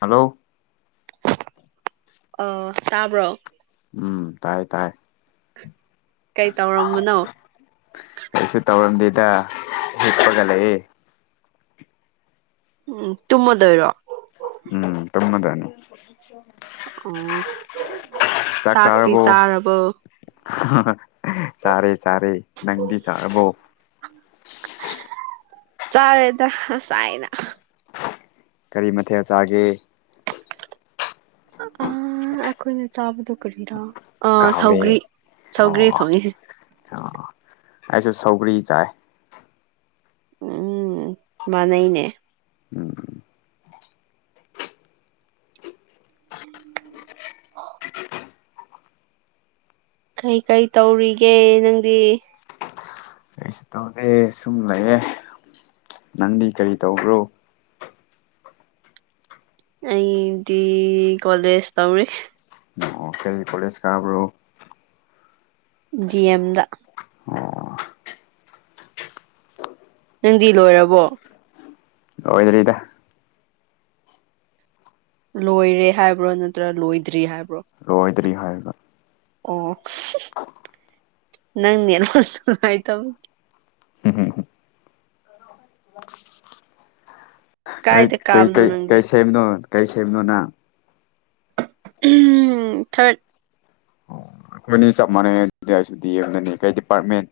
Hello ꯑꯥ ꯇꯥꯕ꯭ꯔꯣ ꯎꯝ ꯇꯥꯏ ꯇꯥꯏ ꯀꯩ ꯇꯧꯔꯝꯕꯅꯣ ꯀꯩꯁꯨ ꯇꯧꯔꯝꯗꯦꯗ ꯍꯤꯞꯄꯒ ꯂꯩꯌꯦ ꯎꯝ ꯇꯨꯝꯃ ꯗꯣꯏꯔꯣ ꯎꯝ ꯇꯨꯝꯃꯗꯅꯤ ꯑꯣ ꯆꯥꯛꯇꯤ ꯆꯥꯔꯕꯣ ꯆꯔꯦ ꯆꯔꯦ ꯅꯪꯗꯤ ꯁꯥꯔꯕꯣ ꯆꯥꯔꯦꯗ ꯉꯁꯥꯏꯅ ꯀꯔꯤ ꯃꯊꯦꯜ ꯆꯥꯒꯦ ꯑ ꯑꯩꯈꯣꯏꯅ ꯆꯥꯕꯗꯣ ꯀꯔꯤꯔꯥ ꯀꯥꯎꯔꯦ ꯁꯧꯒ꯭ꯔꯤ ꯁꯧꯒ꯭ꯔꯤ ꯑꯣ ꯊꯣꯡꯉꯦ ꯑꯣ ꯑꯩꯁꯨ ꯁꯧꯒ꯭ꯔꯤ ꯆꯥꯏ ꯎꯝ ꯃꯥꯅꯩꯅꯦ ꯎꯝ ꯀꯩ ꯀꯩ ꯇꯧꯔꯤꯒꯦ ꯅꯪꯗꯤ ꯀꯩꯁꯨ ꯇꯧꯗꯦ ꯁꯨꯝ ꯂꯩꯌꯦ ꯅꯪꯗꯤ ꯀꯔꯤ ꯇꯧꯕ꯭ꯔꯣ ꯑꯩꯗꯤ ꯀꯣꯂꯦꯖ ꯇꯧꯔꯤ ꯑꯣ ꯀꯔꯤ ꯀꯣꯂꯦꯖ ꯀꯥꯕ꯭ꯔꯣ ꯗꯤ ꯑꯦꯝꯗ ꯑꯣ ꯅꯪꯗꯤ ꯂꯣꯏꯔꯕꯣ ꯑꯣꯏꯔꯤꯗ ꯂꯣꯏꯔꯦ ꯍꯥꯏꯕ꯭ꯔꯣ ꯅꯠꯇ꯭ꯔꯥ ꯂꯣꯏꯗ꯭ꯔꯤ ꯍꯥꯏꯕ꯭ꯔꯣ ꯂꯣꯏꯗ꯭ꯔꯤ ꯍꯥꯏꯔꯒ ꯑꯣ ꯅꯪ ꯅꯦꯠꯋꯥꯛ ꯅꯨꯡꯉꯥꯏꯇꯕꯒꯤ [unintelligible] ꯀꯩ ꯀꯥꯏꯗ ꯀꯩ ꯀꯥꯕꯅꯣ ꯀꯩ ꯅꯪꯗꯤ ꯀꯩ ꯁꯦꯝꯅꯣ ꯀꯩ ꯁꯦꯝ ꯅꯣꯅꯪ ꯑꯨꯝ ꯊꯥꯔꯠ ꯑꯩꯈꯣꯏꯅꯤ ꯆꯞ ꯃꯥꯟꯅꯩ ꯑꯩꯁꯨ ꯗꯤꯑꯦꯝꯗꯅꯤ ꯀꯩ ꯗꯤꯄꯥꯔꯠꯃꯦꯟ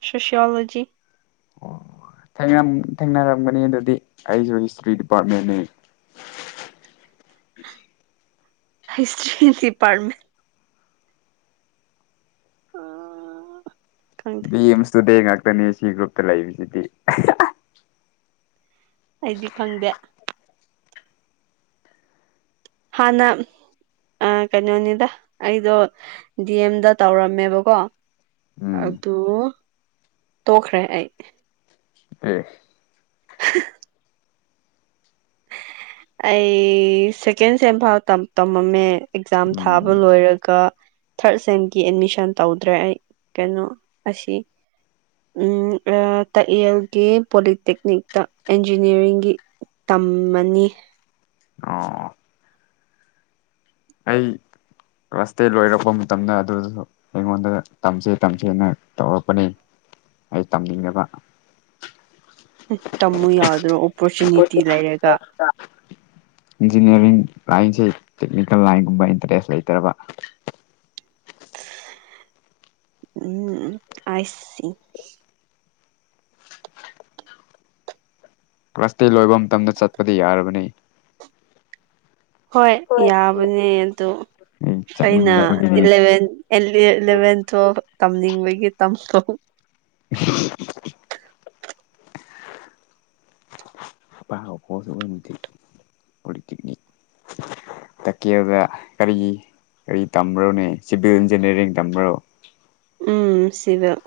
ꯁꯣꯁꯤꯌꯣꯂꯣꯖꯤ ꯑꯣ [unintelligible] ꯊꯦꯡꯅꯔꯝꯒꯅꯤ ꯑꯗꯨꯗꯤ ꯑꯩꯁꯨ ꯍꯤꯁꯇ꯭ꯔꯤ ꯗꯤꯄꯥꯔꯠꯃꯦꯟꯅꯤ ꯍꯤꯁꯇ꯭ꯔꯤꯗꯤꯄꯥꯔꯃꯦꯟ ꯑꯣ ꯈꯡꯗꯦ ꯗꯤ ꯑꯦꯝꯁ ꯁ꯭ꯇꯨꯗꯦ ꯉꯥꯛꯇꯅꯤ ꯁꯤ ꯒ꯭ꯔꯨꯞꯇ ꯂꯩꯕꯁꯤꯗꯤ ꯑꯩꯗꯤ ꯈꯪꯗꯦ ꯍꯥꯟꯅ ꯑ ꯀꯩꯅꯣꯅꯤꯗ ꯑꯩꯗꯣ ꯗꯤ ꯑꯦꯝꯗ ꯇꯧꯔꯝꯃꯦꯕꯀꯣ ꯎꯝ ꯑꯗꯨ ꯇꯣꯛꯈ꯭ꯔꯦ ꯑꯩ ꯑꯦ [unintelligible] [unintelligible] ꯑꯩ ꯁꯦꯀꯦꯟ ꯁꯦꯝ ꯐꯥꯎ ꯇꯃꯝꯃꯦ ꯑꯦꯛꯖꯥꯝ ꯊꯥꯕ ꯎꯝ ꯂꯣꯏꯔꯒ ꯊꯥꯔꯠ ꯁꯦꯝꯒꯤ ꯑꯦꯠꯃꯤꯁꯟ ꯇꯧꯗ꯭ꯔꯦ ꯑꯩ ꯀꯩꯅꯣ ꯑꯁꯤ ꯇꯥꯏꯌꯦꯜꯒꯤ ꯄꯣꯂꯤꯇꯦꯛꯅꯤꯛꯇ ꯏꯟꯖꯤꯅꯤꯌꯥꯔꯤꯡꯒꯤ ꯇꯝꯃꯅꯤ ꯑꯣ ꯑꯩ ꯀ꯭ꯂꯥꯁ ꯇꯦꯟ ꯂꯣꯏꯔꯛꯄ ꯃꯇꯝꯗ ꯑꯗꯨꯗꯁꯨ ꯑꯩꯉꯣꯟꯗ ꯇꯝꯁꯦ ꯇꯝꯁꯦꯅ ꯇꯧꯔꯛꯄꯅꯤ ꯑꯩ ꯇꯝꯅꯤꯡꯗꯕ ꯍꯨꯝ ꯇꯝꯃꯨ ꯌꯥꯎꯗ꯭ꯔꯣ ꯑꯣꯄꯣꯔꯆꯨꯅꯤꯇꯤ ꯂꯩꯔꯒ ꯏꯟꯖꯤꯅꯤꯌꯥꯔꯤꯡ ꯂꯥꯏꯟꯁꯤ ꯇꯦꯛꯅꯤꯀꯦꯜ ꯂꯥꯏꯟꯒꯨꯝꯕ ꯏꯟꯇꯔꯦꯁ ꯂꯩꯇ꯭ꯔꯕ ꯎꯝ ꯎꯝ ꯑꯥꯏ ꯁꯤ ꯀ꯭ꯂꯥꯁ ꯇ‌ꯦꯟ ꯂꯣꯏꯕ ꯃꯇꯝꯗ ꯆꯠꯄꯗꯤ ꯌꯥꯔꯕꯅꯤ ꯍꯣꯏ ꯌꯥꯕꯅꯦ ꯑꯗ‌ꯣ ꯑꯩ ꯑꯩꯅ ꯆꯠꯅꯤꯡꯗꯕꯒꯤꯅꯤ ꯏꯂꯚꯦꯟ ꯏꯂ ꯏꯂꯦꯚꯦꯟꯇꯣ ꯇꯝꯅꯤꯡꯕꯒꯤ ꯇꯝꯊ‌ꯣ [unintelligible] [unintelligible] ꯇꯛꯀꯦꯜꯗ ꯀꯔꯤ ꯀꯔꯤ ꯇꯝꯕ꯭ꯔꯣꯅꯦ ꯁꯤꯚꯤꯜ ꯏꯟꯖꯤꯅꯤꯌꯥꯔꯤꯡ ꯇꯝꯕ꯭ꯔꯣ ꯎꯝ ꯁꯤꯕꯦꯜ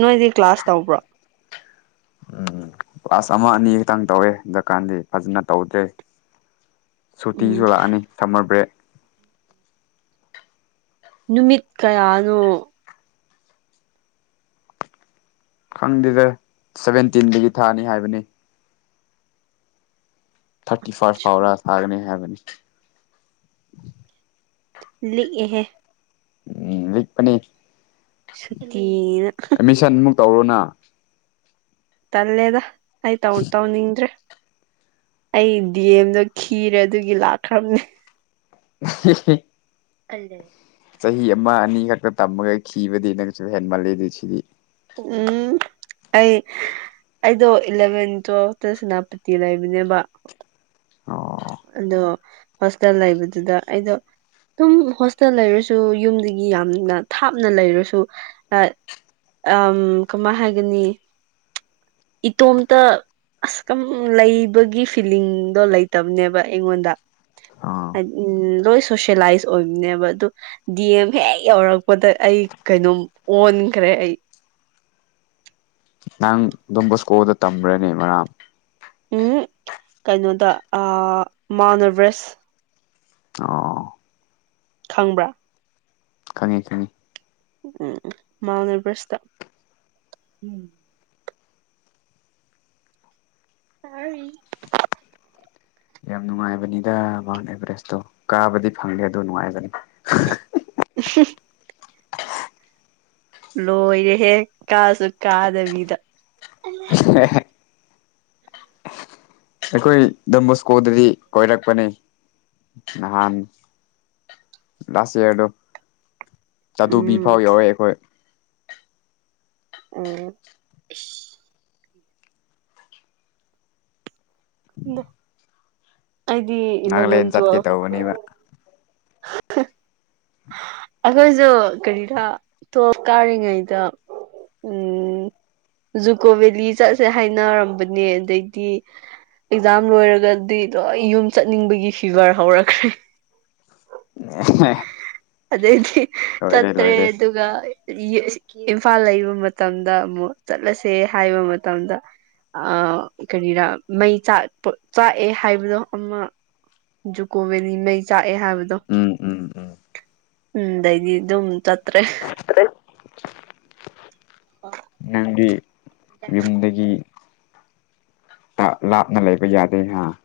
ꯅꯣꯏꯗꯤ ꯀ꯭ꯂꯥꯁ ꯇꯧꯕ꯭ꯔꯣ ꯀ꯭ꯂꯥꯁ ꯑꯃ ꯑꯅꯤ ꯈꯛꯇꯪ ꯇꯧꯋꯦ ꯍꯟꯗꯛꯀꯥꯟꯗꯤ ꯐꯖꯅ ꯇꯧꯗ꯭ꯔꯦ ꯎꯝ ꯁꯨꯇꯤꯁꯨ ꯂꯥꯛꯑꯅꯤ ꯁꯝꯃꯔ ꯕ꯭ꯔꯦꯛ ꯅꯨꯃꯤꯠ ꯀꯌꯥꯅꯣ ꯈꯪꯗꯦꯗ ꯁꯚꯦꯟꯇꯤꯟꯗꯒꯤ ꯊꯥꯅꯤ ꯍꯥꯏꯕꯅꯤ ꯊꯥꯔꯇꯤ ꯐꯥꯔꯁꯠ ꯐꯥꯎꯔ ꯊꯥꯒꯅꯤ ꯍꯥꯏꯕꯅꯤ ꯂꯤꯛꯑꯦꯍꯦ ꯎꯝ ꯂꯤꯛꯄꯅ‌ꯦ ꯁꯨꯇꯤꯔ ꯑꯦꯠꯃꯤꯁꯟꯃꯨꯛ ꯇꯧꯔ‌ꯣꯅꯥ ꯇꯜꯂꯦꯗ ꯑꯩ ꯇꯧ ꯇꯧꯅꯤꯡꯗ꯭ꯔꯦ ꯑꯩ ꯗꯤ ꯑꯦꯝꯗꯣ ꯈꯤꯔꯦ ꯑꯗꯨꯒꯤ ꯂꯥꯛꯈ꯭ꯔꯝꯅꯦ [unintelligible] [unintelligible] ꯆꯍꯤ ꯑꯃ ꯑꯅꯤ ꯈꯛꯇ ꯇꯝꯃꯒ ꯈꯤꯕꯗꯤ ꯅꯪꯁꯨ ꯍꯦꯟꯃꯜꯂꯤ ꯑꯗꯨ ꯁꯤꯗꯤ ꯎꯝ ꯑꯩ ꯑꯩꯗꯣ ꯏꯂꯚꯦꯟ ꯇꯨꯋꯦꯜꯐꯇ ꯁꯦꯅꯥꯄꯇꯤ ꯂꯩꯕꯅꯦꯕ ꯑꯣ ꯑꯗꯣ ꯍꯣꯁꯇꯦꯜ ꯂꯩꯕꯗꯨꯗ ꯑꯩꯗꯣ ꯑꯗꯨꯝ ꯍꯣꯁꯇꯦꯜ ꯂꯩꯔꯁꯨ ꯌꯨꯝꯗꯒꯤ ꯌꯥꯝꯅ ꯊꯥꯞꯅ ꯂꯩꯔꯁꯨ ꯑꯝ ꯀꯃꯥꯏꯅ ꯍꯥꯏꯒꯅꯤ ꯏꯇ‌ꯣꯝꯇ ꯑꯁ ꯀꯝ ꯂꯩꯕꯒꯤ ꯐꯤꯂꯤꯡꯗꯣ ꯂꯩꯇꯕꯅꯦꯕ ꯑꯩꯉꯣꯟꯗ ꯑꯥ ꯎ ꯂꯣꯏ ꯁꯣꯁꯦꯂꯥꯏꯁ ꯑꯣꯏꯕꯅꯦꯕ ꯑꯗꯨ ꯗꯤ ꯑꯦꯝ ꯍꯦꯛ ꯌꯧꯔꯛꯄꯗ ꯑꯩ ꯀꯩꯅꯣꯝ ꯑꯣꯟꯈ꯭ꯔꯦ ꯑꯩ ꯅꯪ ꯗ‌ꯣꯝ ꯕꯣꯁꯀꯣꯗ ꯇꯝꯕ꯭ꯔꯅꯦ ꯃꯔꯥꯡ ꯎꯝ ꯀꯩꯅꯣꯗ ꯑꯥ ꯃꯥꯎꯟ ꯑꯕꯦꯔ‌ꯦꯁ ꯑꯣ ꯈꯪꯕ꯭ꯔꯥ ꯈꯪꯉꯤ ꯈꯪꯉꯤ ꯎꯝ ꯃꯥꯎꯟ ꯑꯦꯚꯔꯦꯁꯇ [unintelligible] ꯌꯥꯝ ꯅꯨꯡꯉꯥꯏꯕꯅꯤꯗ ꯃꯥꯎꯟ ꯑꯦꯚꯔꯦꯁꯇꯣ ꯀꯥꯕꯗꯤ ꯐꯪꯗ‌ꯦ ꯑꯗꯨ ꯅꯨꯡꯉꯥꯏꯕꯅꯤ [unintelligible] ꯂꯣꯏꯔꯦ ꯍꯦꯛ ꯀꯥꯁꯨ ꯀꯥꯗꯕꯤꯗ [unintelligible] ꯑꯩꯈꯣꯏ ꯗ‌ꯣꯝꯕꯣꯁꯀꯣꯗꯗꯤ ꯀꯣꯏꯔꯛꯄꯅꯦ ꯅꯍꯥꯟ ꯂꯥꯁ ꯏꯌꯥꯔꯗ ꯆꯥꯗꯨꯕꯤ ꯐꯥꯎ ꯎꯝ ꯌꯧꯋ‌ꯦ ꯑꯩꯈꯣꯏ ꯎꯝ ꯑꯩꯗꯤ ꯏꯂꯕꯦꯟ ꯅꯥꯒꯥꯂꯦꯟ ꯆꯠꯀꯦ ꯇꯨꯋꯌꯦꯜꯞ ꯇꯧꯕꯅꯦꯕ [unintelligible] ꯑꯩꯈꯣꯏꯁꯨ ꯀꯔꯤꯔꯥ ꯇꯨꯋꯌꯦꯞ ꯀꯥꯔꯤꯉꯩꯗ ꯫ ꯎꯝ ꯖꯨꯀꯣ ꯚꯦꯜꯂꯤ ꯆꯠꯁꯦ ꯍꯥꯏꯅꯔꯝꯕꯅꯦ ꯑꯗꯩꯗꯤ ꯑꯦꯛꯖꯥꯝ ꯂꯣꯏꯔꯒꯗꯤ ꯂꯣꯏ ꯌꯨꯝ ꯆꯠꯅꯤꯡꯕꯒꯤ ꯐꯤꯕꯔ ꯍꯧꯔꯛꯈ꯭ꯔꯦ ꯫ [inaudible] ꯑꯗꯩꯗꯤ ꯂꯣꯏꯔꯦ ꯆꯠꯇ꯭ꯔꯦ ꯂꯣꯏꯔꯦ ꯑꯗꯨꯒ ꯫ ꯏꯝꯐꯥꯜ ꯂꯩꯕ ꯃꯇꯝꯗ ꯑꯃꯨꯛ ꯆꯠꯂꯁꯦ ꯍꯥꯏꯕ ꯃꯇꯝꯗ ꯫ ꯑꯥ ꯀꯔꯤꯔ ꯃꯩ ꯆꯥꯛ ꯆꯥꯛꯑꯦ ꯍꯥꯏꯕꯗꯣ ꯑꯃ ꯫ ꯖꯨꯀꯣ ꯕꯦꯅꯤ ꯃꯩ ꯆꯥꯛꯑꯦ ꯍꯥꯏꯕꯗꯣ ꯎꯝ ꯎꯝ ꯎꯝ ꯑꯗꯩꯗꯤ ꯑꯗꯨꯝ ꯆꯠꯇ꯭ꯔꯦ ꯫ ꯅꯪꯗꯤ ꯌꯨꯝ ꯑꯗꯒꯤ ꯂꯥꯞꯅ ꯂꯩꯕ ꯌꯥꯗꯦꯅ ꯫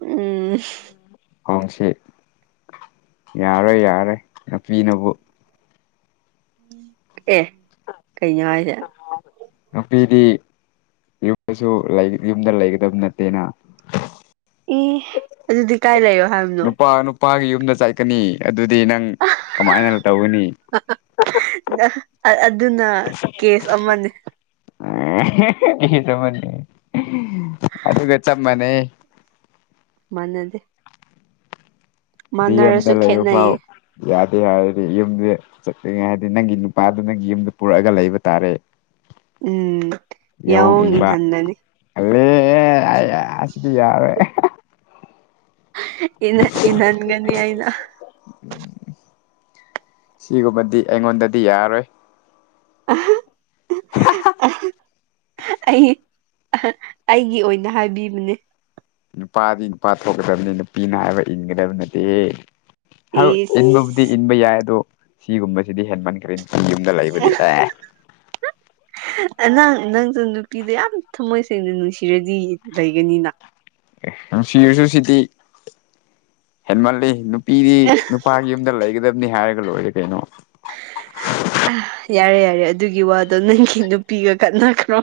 ꯎꯝ ꯈꯣꯡꯁꯤ ꯌꯥꯔꯣꯏ ꯌꯥꯔꯣꯏ ꯅꯥꯄꯤꯅꯕꯨ ꯫ ꯑꯦ ꯀꯩꯅꯣ ꯍꯥꯏꯁꯦ ꯅꯨꯄꯤꯗꯤ ꯫ ꯌꯨꯝꯗꯁꯨ ꯂꯩ ꯌꯨꯝꯗ ꯂꯩꯒꯗꯕ ꯅꯠꯇꯦꯅ ꯫ ꯑꯦ ꯑꯗꯨꯗꯤ ꯀꯥꯏ ꯂꯩꯌꯣ ꯍꯥꯏꯕꯅꯣ ꯅꯨꯄꯥ ꯅꯨꯄꯥꯒꯤ ꯌꯨꯝꯗ ꯆꯥꯏꯀꯅꯤ ꯑꯗꯨꯗꯤ ꯅꯪ ꯀꯃꯥꯏꯅ ꯇꯧꯒꯅꯤ ꯫ ꯑꯗꯨꯅ ꯀꯦꯁ ꯑꯃꯅꯦ ꯑꯗꯨꯒ ꯆꯞ ꯃꯥꯟꯅꯩ ꯫ ꯃꯥꯅꯗꯦ ꯃꯤ ꯑꯃꯇ ꯂꯩꯕ ꯐꯥꯎ ꯈꯦꯠꯅꯩꯌꯦ ꯌꯥꯗꯦ ꯍꯥꯏꯔꯗꯤ ꯌꯨꯝꯁꯦ ꯫ ꯆꯠꯇꯔꯤ ꯉꯥꯢꯗ ꯅꯪꯒꯤ ꯅꯨꯄꯥꯗꯨ ꯅꯪꯒꯤ ꯌꯨꯝꯗ ꯄꯨꯔꯛꯑꯒ ꯂꯩꯕ ꯇꯥꯔꯦ ꯫ ꯎꯝ ꯌꯥꯍꯣꯡ ꯌꯥꯑꯣꯡ ꯏꯟꯕ ꯏꯟꯍꯟꯒꯅꯤ ꯫ ꯑꯁ ꯌꯥꯔꯦ ꯏꯪꯍꯟꯕ ꯏꯪꯍꯟꯒꯅꯤ ꯑꯩꯅ ꯁꯤꯒꯨꯝꯕꯗꯤ ꯑꯩꯉꯣꯟꯗꯗꯤ ꯌꯥꯔꯣꯏ ꯫ ꯑꯩ ꯑꯩꯒꯤ ꯑꯣꯏꯅ ꯍꯥꯏꯕꯤꯕꯅꯦ ꯅꯨꯄꯥꯗꯤ ꯅꯨꯄꯥ ꯊꯣꯛꯀꯗꯕꯅꯤ ꯅꯨꯄꯤꯅ ꯍꯥꯏꯕ ꯏꯟꯒꯗꯕ ꯅꯠꯇꯦ ꯏꯟꯕ ꯗꯤ ꯏꯁ ꯏꯟꯕ ꯌꯥꯏ ꯑꯗꯣ ꯁꯤꯒꯨꯝꯕꯁꯤꯗꯤ ꯍꯦꯟꯃꯟꯈ꯭ꯔꯦ ꯫ [inaudible] [unintelligible] ꯑꯥ ꯅꯪ ꯅꯪꯁꯨ ꯅꯨꯄꯤꯗ ꯌꯥꯝ ꯊꯃꯣꯏ ꯁꯦꯡꯅ ꯅꯨꯡꯁꯤꯔꯗꯤ ꯂꯩꯒꯅꯤꯅ ꯫ ꯅꯨꯡꯁꯤꯔꯁꯨ ꯁꯤꯗꯤ ꯍꯦꯟꯃꯜꯂꯤ ꯫ ꯅꯨꯄꯤꯗꯤ ꯅꯨꯄꯥꯒꯤ ꯌꯨꯝꯗ ꯂꯩꯒꯗꯕꯅꯤ ꯍꯥꯏꯔꯒ ꯂꯣꯏꯔꯦ ꯀꯩꯅꯣ ꯫ ꯑꯥ ꯌꯥꯔꯦ ꯌꯥꯔꯦ ꯑꯗꯨꯒꯤ ꯋꯥꯗꯣ ꯅꯪꯒꯤ ꯅꯨꯄꯤꯒ ꯈꯥꯟꯅꯈ꯭ꯔꯣ꯫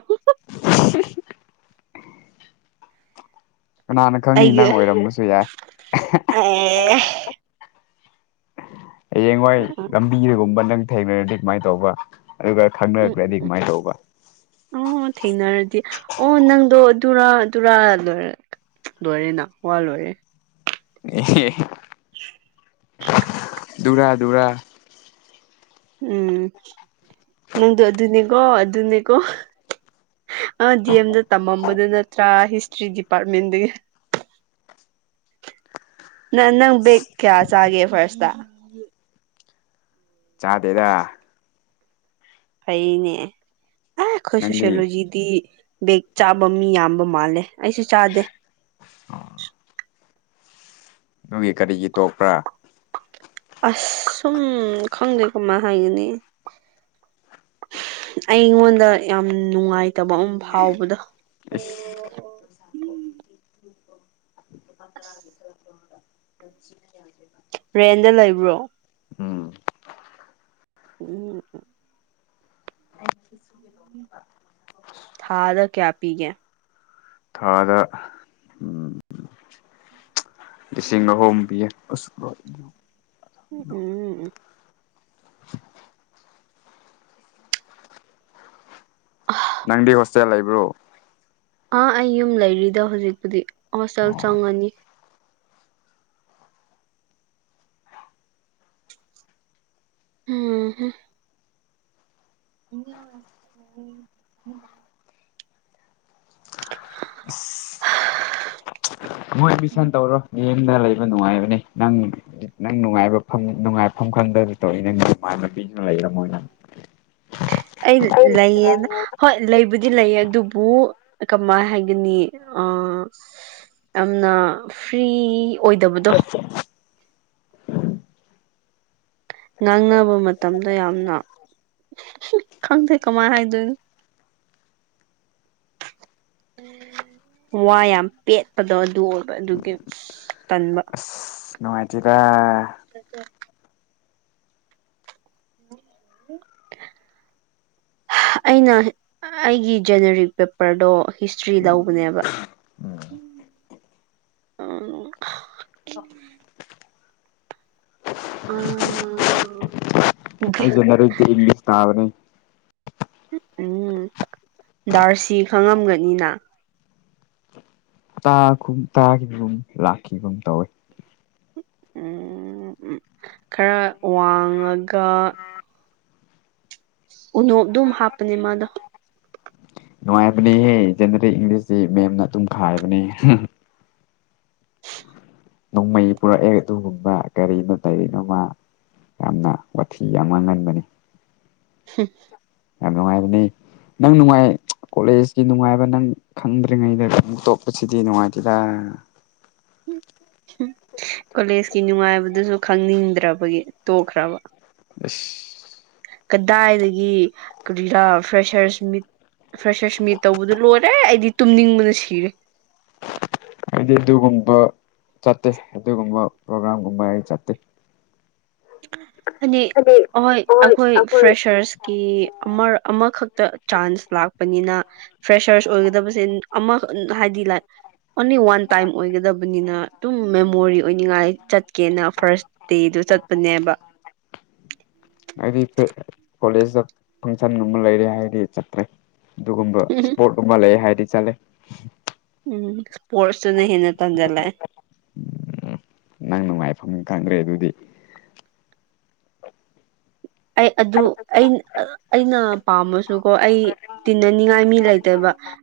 ꯀꯅꯥꯅ ꯈꯪꯅꯤ ꯅꯪ ꯑꯩꯒ ꯑꯣꯏꯔꯝꯕꯁꯨ ꯌꯥꯏ ꯑꯦ ꯍꯌꯦꯡꯋꯥꯏ ꯎꯝ ꯂꯝꯕꯤꯗꯒꯨꯝꯕ ꯅꯪ ꯊꯦꯡꯅꯔꯗꯤ ꯀꯃꯥꯏꯅ ꯇꯧꯕ ꯑꯗꯨꯒ ꯈꯪꯅꯔꯛꯑꯗꯤ ꯀꯃꯥꯏꯅ ꯇꯧꯕ ꯫ ꯑꯣ ꯊꯦꯡꯅꯔꯗꯤ ꯑꯣ ꯅꯪꯗꯣ ꯑꯗꯨꯔꯥ ꯗꯨꯔꯥ ꯂꯣꯏꯔꯦ ꯫ ꯂꯣꯏꯔꯦꯅ ꯋꯥ ꯂꯣꯏꯔꯦ ꯫ [inaudible] ꯗꯨꯔ ꯗꯨꯔ ꯎꯝ ꯅꯪꯗꯣ ꯑꯗꯨꯅꯦꯀꯣ ꯑꯗꯨꯅꯦꯀꯣ ꯑꯥ ꯗꯤ ꯑꯦꯝꯗ ꯇꯝꯃꯝꯕꯗꯨ ꯅꯠꯇ꯭ꯔꯥ ꯍꯤꯁꯇ꯭ꯔꯤ ꯗꯤꯄꯥꯔꯠꯃꯦꯟꯗꯒꯤ ꯫ ꯅꯪ ꯅꯪ ꯕꯦꯛ ꯀꯌꯥ ꯆꯥꯒꯦ ꯐꯔꯁꯇ ꯫ ꯆꯥꯗꯦꯗ ꯐꯩꯅꯦ ꯑ ꯑꯩꯈꯣꯏ ꯅꯪꯗꯤ ꯁꯣꯁꯤꯌꯣꯂꯣꯖꯤ ꯗꯤ ꯕꯦꯛ ꯆꯥꯕ ꯃꯤ ꯌꯥꯝꯕ ꯃꯥꯜꯂꯦ ꯑꯩꯁꯨ ꯆꯥꯗꯦ ꯑꯗꯨꯒ ꯀꯔꯤꯒꯤ ꯇꯣꯛꯄ꯭ꯔꯥ ꯑꯁꯨꯝ ꯈꯪꯗꯩ ꯀꯃꯥꯏ ꯍꯥꯏꯒꯅꯤ ꯑꯩꯉꯣꯟꯗ ꯌꯥꯝ ꯅꯨꯡꯉꯥꯏꯇꯕ ꯑꯃ ꯐꯥꯎꯕꯗꯣ ꯑꯩꯁ ꯑꯁ ꯔꯦꯟꯗ ꯂꯩꯕ꯭ꯔꯣ ꯎꯝ ꯎꯝ ꯊꯥꯗ ꯀꯌꯥ ꯄꯤꯒꯦ ꯊꯥꯗ ꯎꯝ ꯂꯤꯁꯤꯡ ꯑꯍꯨꯝ ꯄꯤꯌꯦ ꯑꯁ ꯎ ꯎꯝ ꯑꯍ ꯅꯪꯗꯤ ꯍꯣꯁꯇꯦꯜ ꯂꯩꯕ꯭ꯔꯣ ꯑꯥ ꯑꯩ ꯌꯨꯝ ꯂꯩꯔꯤꯗ ꯍꯧꯖꯤꯛꯄꯨꯗꯤ ꯍꯣꯁꯇꯦꯜ ꯆꯪꯉꯅꯤ ꯍꯨꯝ ꯍꯨꯝ [unintelligible] ꯃꯣꯏ ꯑꯦꯗꯃꯤꯁꯟ ꯇꯧꯔꯣ ꯃꯤꯌꯦꯝꯗ ꯂꯩꯕ ꯅꯨꯡꯉꯥꯏꯕꯅꯦ ꯅꯪ ꯅꯪ ꯅꯨꯡꯉꯥꯏꯕ ꯐꯪ ꯅꯨꯡꯉꯥꯏꯐꯝ ꯈꯪꯗ ꯇꯧꯏ ꯅꯪ ꯅꯃꯥꯟꯅꯕꯤꯁꯨ ꯂꯩꯔꯝꯃꯣꯏ ꯅꯪ [unintelligible] ꯑꯩ ꯂꯩꯥꯏꯌꯦꯅ ꯍꯣꯏ ꯂꯩꯕꯨꯗꯤ ꯂꯩꯌꯦ ꯑꯗꯨꯕꯨ ꯀꯃꯥꯏꯅ ꯍꯥꯏꯒꯅꯤ ꯑꯥ ꯌꯥꯝꯅ ꯐ꯭ꯔꯤ ꯑꯣꯏꯗꯕꯗꯣ ꯉꯥꯡꯅꯕ ꯃꯇꯝꯗ ꯌꯥꯝꯅ ꯈꯪꯗꯦ ꯍꯨꯝ ꯀꯃꯥꯏꯅ ꯍꯥꯏꯗꯣꯏꯅꯣ [inaudible] ꯋꯥ ꯌꯥꯝ ꯄꯦꯠꯄꯗꯣ ꯑꯗꯨ ꯑꯣꯏꯕ ꯑꯗꯨꯒꯤ ꯇꯟꯕ ꯅꯨꯡꯉꯥꯏꯇꯦꯗꯥ [unintelligible] [unintelligible] [inaudible] ꯍ ꯑꯩꯅ ꯑꯩꯒꯤ ꯖꯦꯅꯦꯔꯤꯛ ꯄꯦꯄꯔꯗꯣ ꯍꯤꯁꯇ꯭ꯔꯤ ꯂꯧꯕꯅꯦꯕ ꯎꯝ [unintelligible] ꯑꯥ ꯅꯔꯩꯗꯤ ꯏꯪꯂꯤꯁ ꯇꯥꯕꯅꯦ ꯎꯝ ꯗꯥꯔꯁꯤ ꯈꯪꯉꯝꯒꯅꯤꯅ ꯇꯥꯈꯨꯝ ꯇꯈꯤꯕꯒꯨꯝ ꯂꯥꯛꯈꯤꯕꯒꯨꯝ ꯇꯧꯋꯤ ꯎꯝ ꯈꯔ ꯋꯥꯡꯉꯒ ꯎꯅꯣꯞ ꯗꯨꯝ ꯍꯥꯞꯄꯅꯦ ꯃꯥꯗꯣ ꯅꯨꯡꯉꯥꯏꯕꯅꯦꯍꯦ ꯖꯦꯅꯔꯦꯜ ꯏꯪꯂꯤꯁꯇꯤ ꯃꯦꯝꯅ ꯑꯗꯨꯝ ꯈꯥꯏꯕꯅꯦ ꯅꯣꯡꯃꯩ ꯄꯨꯔꯛꯑꯦ ꯑꯗꯨꯒꯨꯝꯕ ꯀꯔꯤꯅꯣ ꯀꯔꯤꯅꯣꯃ ꯌꯥꯝꯅ ꯋꯥꯊꯤ ꯌꯥꯝ ꯉꯥꯡꯒꯟꯕꯅꯤ ꯍꯨꯝ ꯌꯥꯝ ꯅꯨꯡꯉꯥꯏꯕꯅꯦ ꯅꯪ ꯅꯨꯡꯉꯥꯏ ꯀꯣꯂꯦꯖꯀꯤ ꯅꯨꯡꯉꯥꯏꯕ ꯅꯪ ꯈꯪꯗ꯭ꯔꯤꯉꯩꯗ ꯅꯪ ꯇꯣꯛꯄꯁꯤꯗꯤ ꯅꯨꯡꯉꯥꯏꯇꯦꯗ ꯀꯣꯂꯦꯖꯀꯤ ꯅꯨꯡꯉꯥꯏꯕꯗꯨꯁꯨ ꯈꯪꯅꯤꯡꯗ꯭ꯔꯕꯒꯤ ꯇꯣꯛꯈ꯭ꯔꯕ ꯑꯁ ꯀꯗꯥꯏꯗꯒꯤ ꯀꯔꯤꯔꯥ ꯐ꯭ꯔꯦꯁꯔꯁ ꯃꯤꯠ ꯐ꯭ꯔꯦꯁꯔꯁ ꯃꯤꯠ ꯇꯧꯕꯗꯨ ꯂꯣꯏꯔꯦ ꯑꯩꯗꯤ ꯇꯨꯝꯅꯤꯡꯕꯅ ꯁꯤꯔꯦ ꯑꯩꯗꯤ ꯑꯗꯨꯒꯨꯝꯕ ꯆꯠꯇꯦ ꯑꯗꯨꯒꯨꯝꯕ ꯄ꯭ꯔꯣꯒ꯭ꯔꯥꯝꯒꯨꯝꯕ ꯑꯩ ꯆꯠꯇꯦ ꯑꯅꯤ ꯑꯍꯣꯏ ꯑꯈꯣꯏ ꯐ꯭ꯔꯦꯁꯔꯁꯀꯤ ꯑꯃꯔꯛ ꯑꯃꯈꯛꯇ ꯆꯥꯟꯁ ꯂꯥꯛꯄꯅꯤꯅ ꯐ꯭ꯔꯦꯁꯔꯁ ꯑꯣꯏꯒꯗꯕꯁꯦ ꯑꯃ ꯍꯥꯏꯗꯤ ꯂ ꯑꯣꯟꯂꯤ ꯋꯥꯟ ꯇꯥꯏꯝ ꯑꯣꯏꯒꯗꯕꯅꯤꯅ ꯑꯗꯨꯝ ꯃꯦꯃꯣꯔꯤ ꯑꯣꯏꯅꯤꯡꯉꯥꯏ ꯆꯠꯀꯦꯅ ꯐꯥꯔꯁ ꯗꯦꯗꫭ ꯆꯠꯄꯅꯦꯕ ꯍꯥꯏꯗꯤ ꯀꯣꯂꯦꯖꯇ ꯐꯪꯁꯟꯒ ꯑꯃ ꯂꯩꯔꯦ ꯍꯥꯏꯗꯤ ꯆꯠꯇ꯭ꯔꯦ ꯑꯗꯨꯒꯨꯝꯕ ꯏꯁꯄꯣꯔꯠ ꯀꯨꯝꯍꯜꯂꯦ ꯍꯥꯏꯗꯤ ꯆꯠꯂꯦ ꯎꯝ ꯁꯄꯣ꯭ꯔꯠꯇꯨꯅ ꯍꯟꯅ ꯇꯟꯁꯤꯡꯂꯥꯛꯑꯦ ꯎꯝ ꯅꯪ ꯅꯨꯡꯉꯥꯏꯐꯝ ꯈꯪꯗ꯭ꯔꯦ ꯑꯗꯨꯗꯤ ꯑꯩ ꯑꯗꯨ ꯑꯩ ꯑꯩꯅ ꯄꯥꯝꯕꯁꯨꯀꯣ ꯑꯩ ꯇꯤꯟꯅꯅꯤꯡꯉꯥꯏ ꯃꯤ ꯂꯩꯇꯦꯕ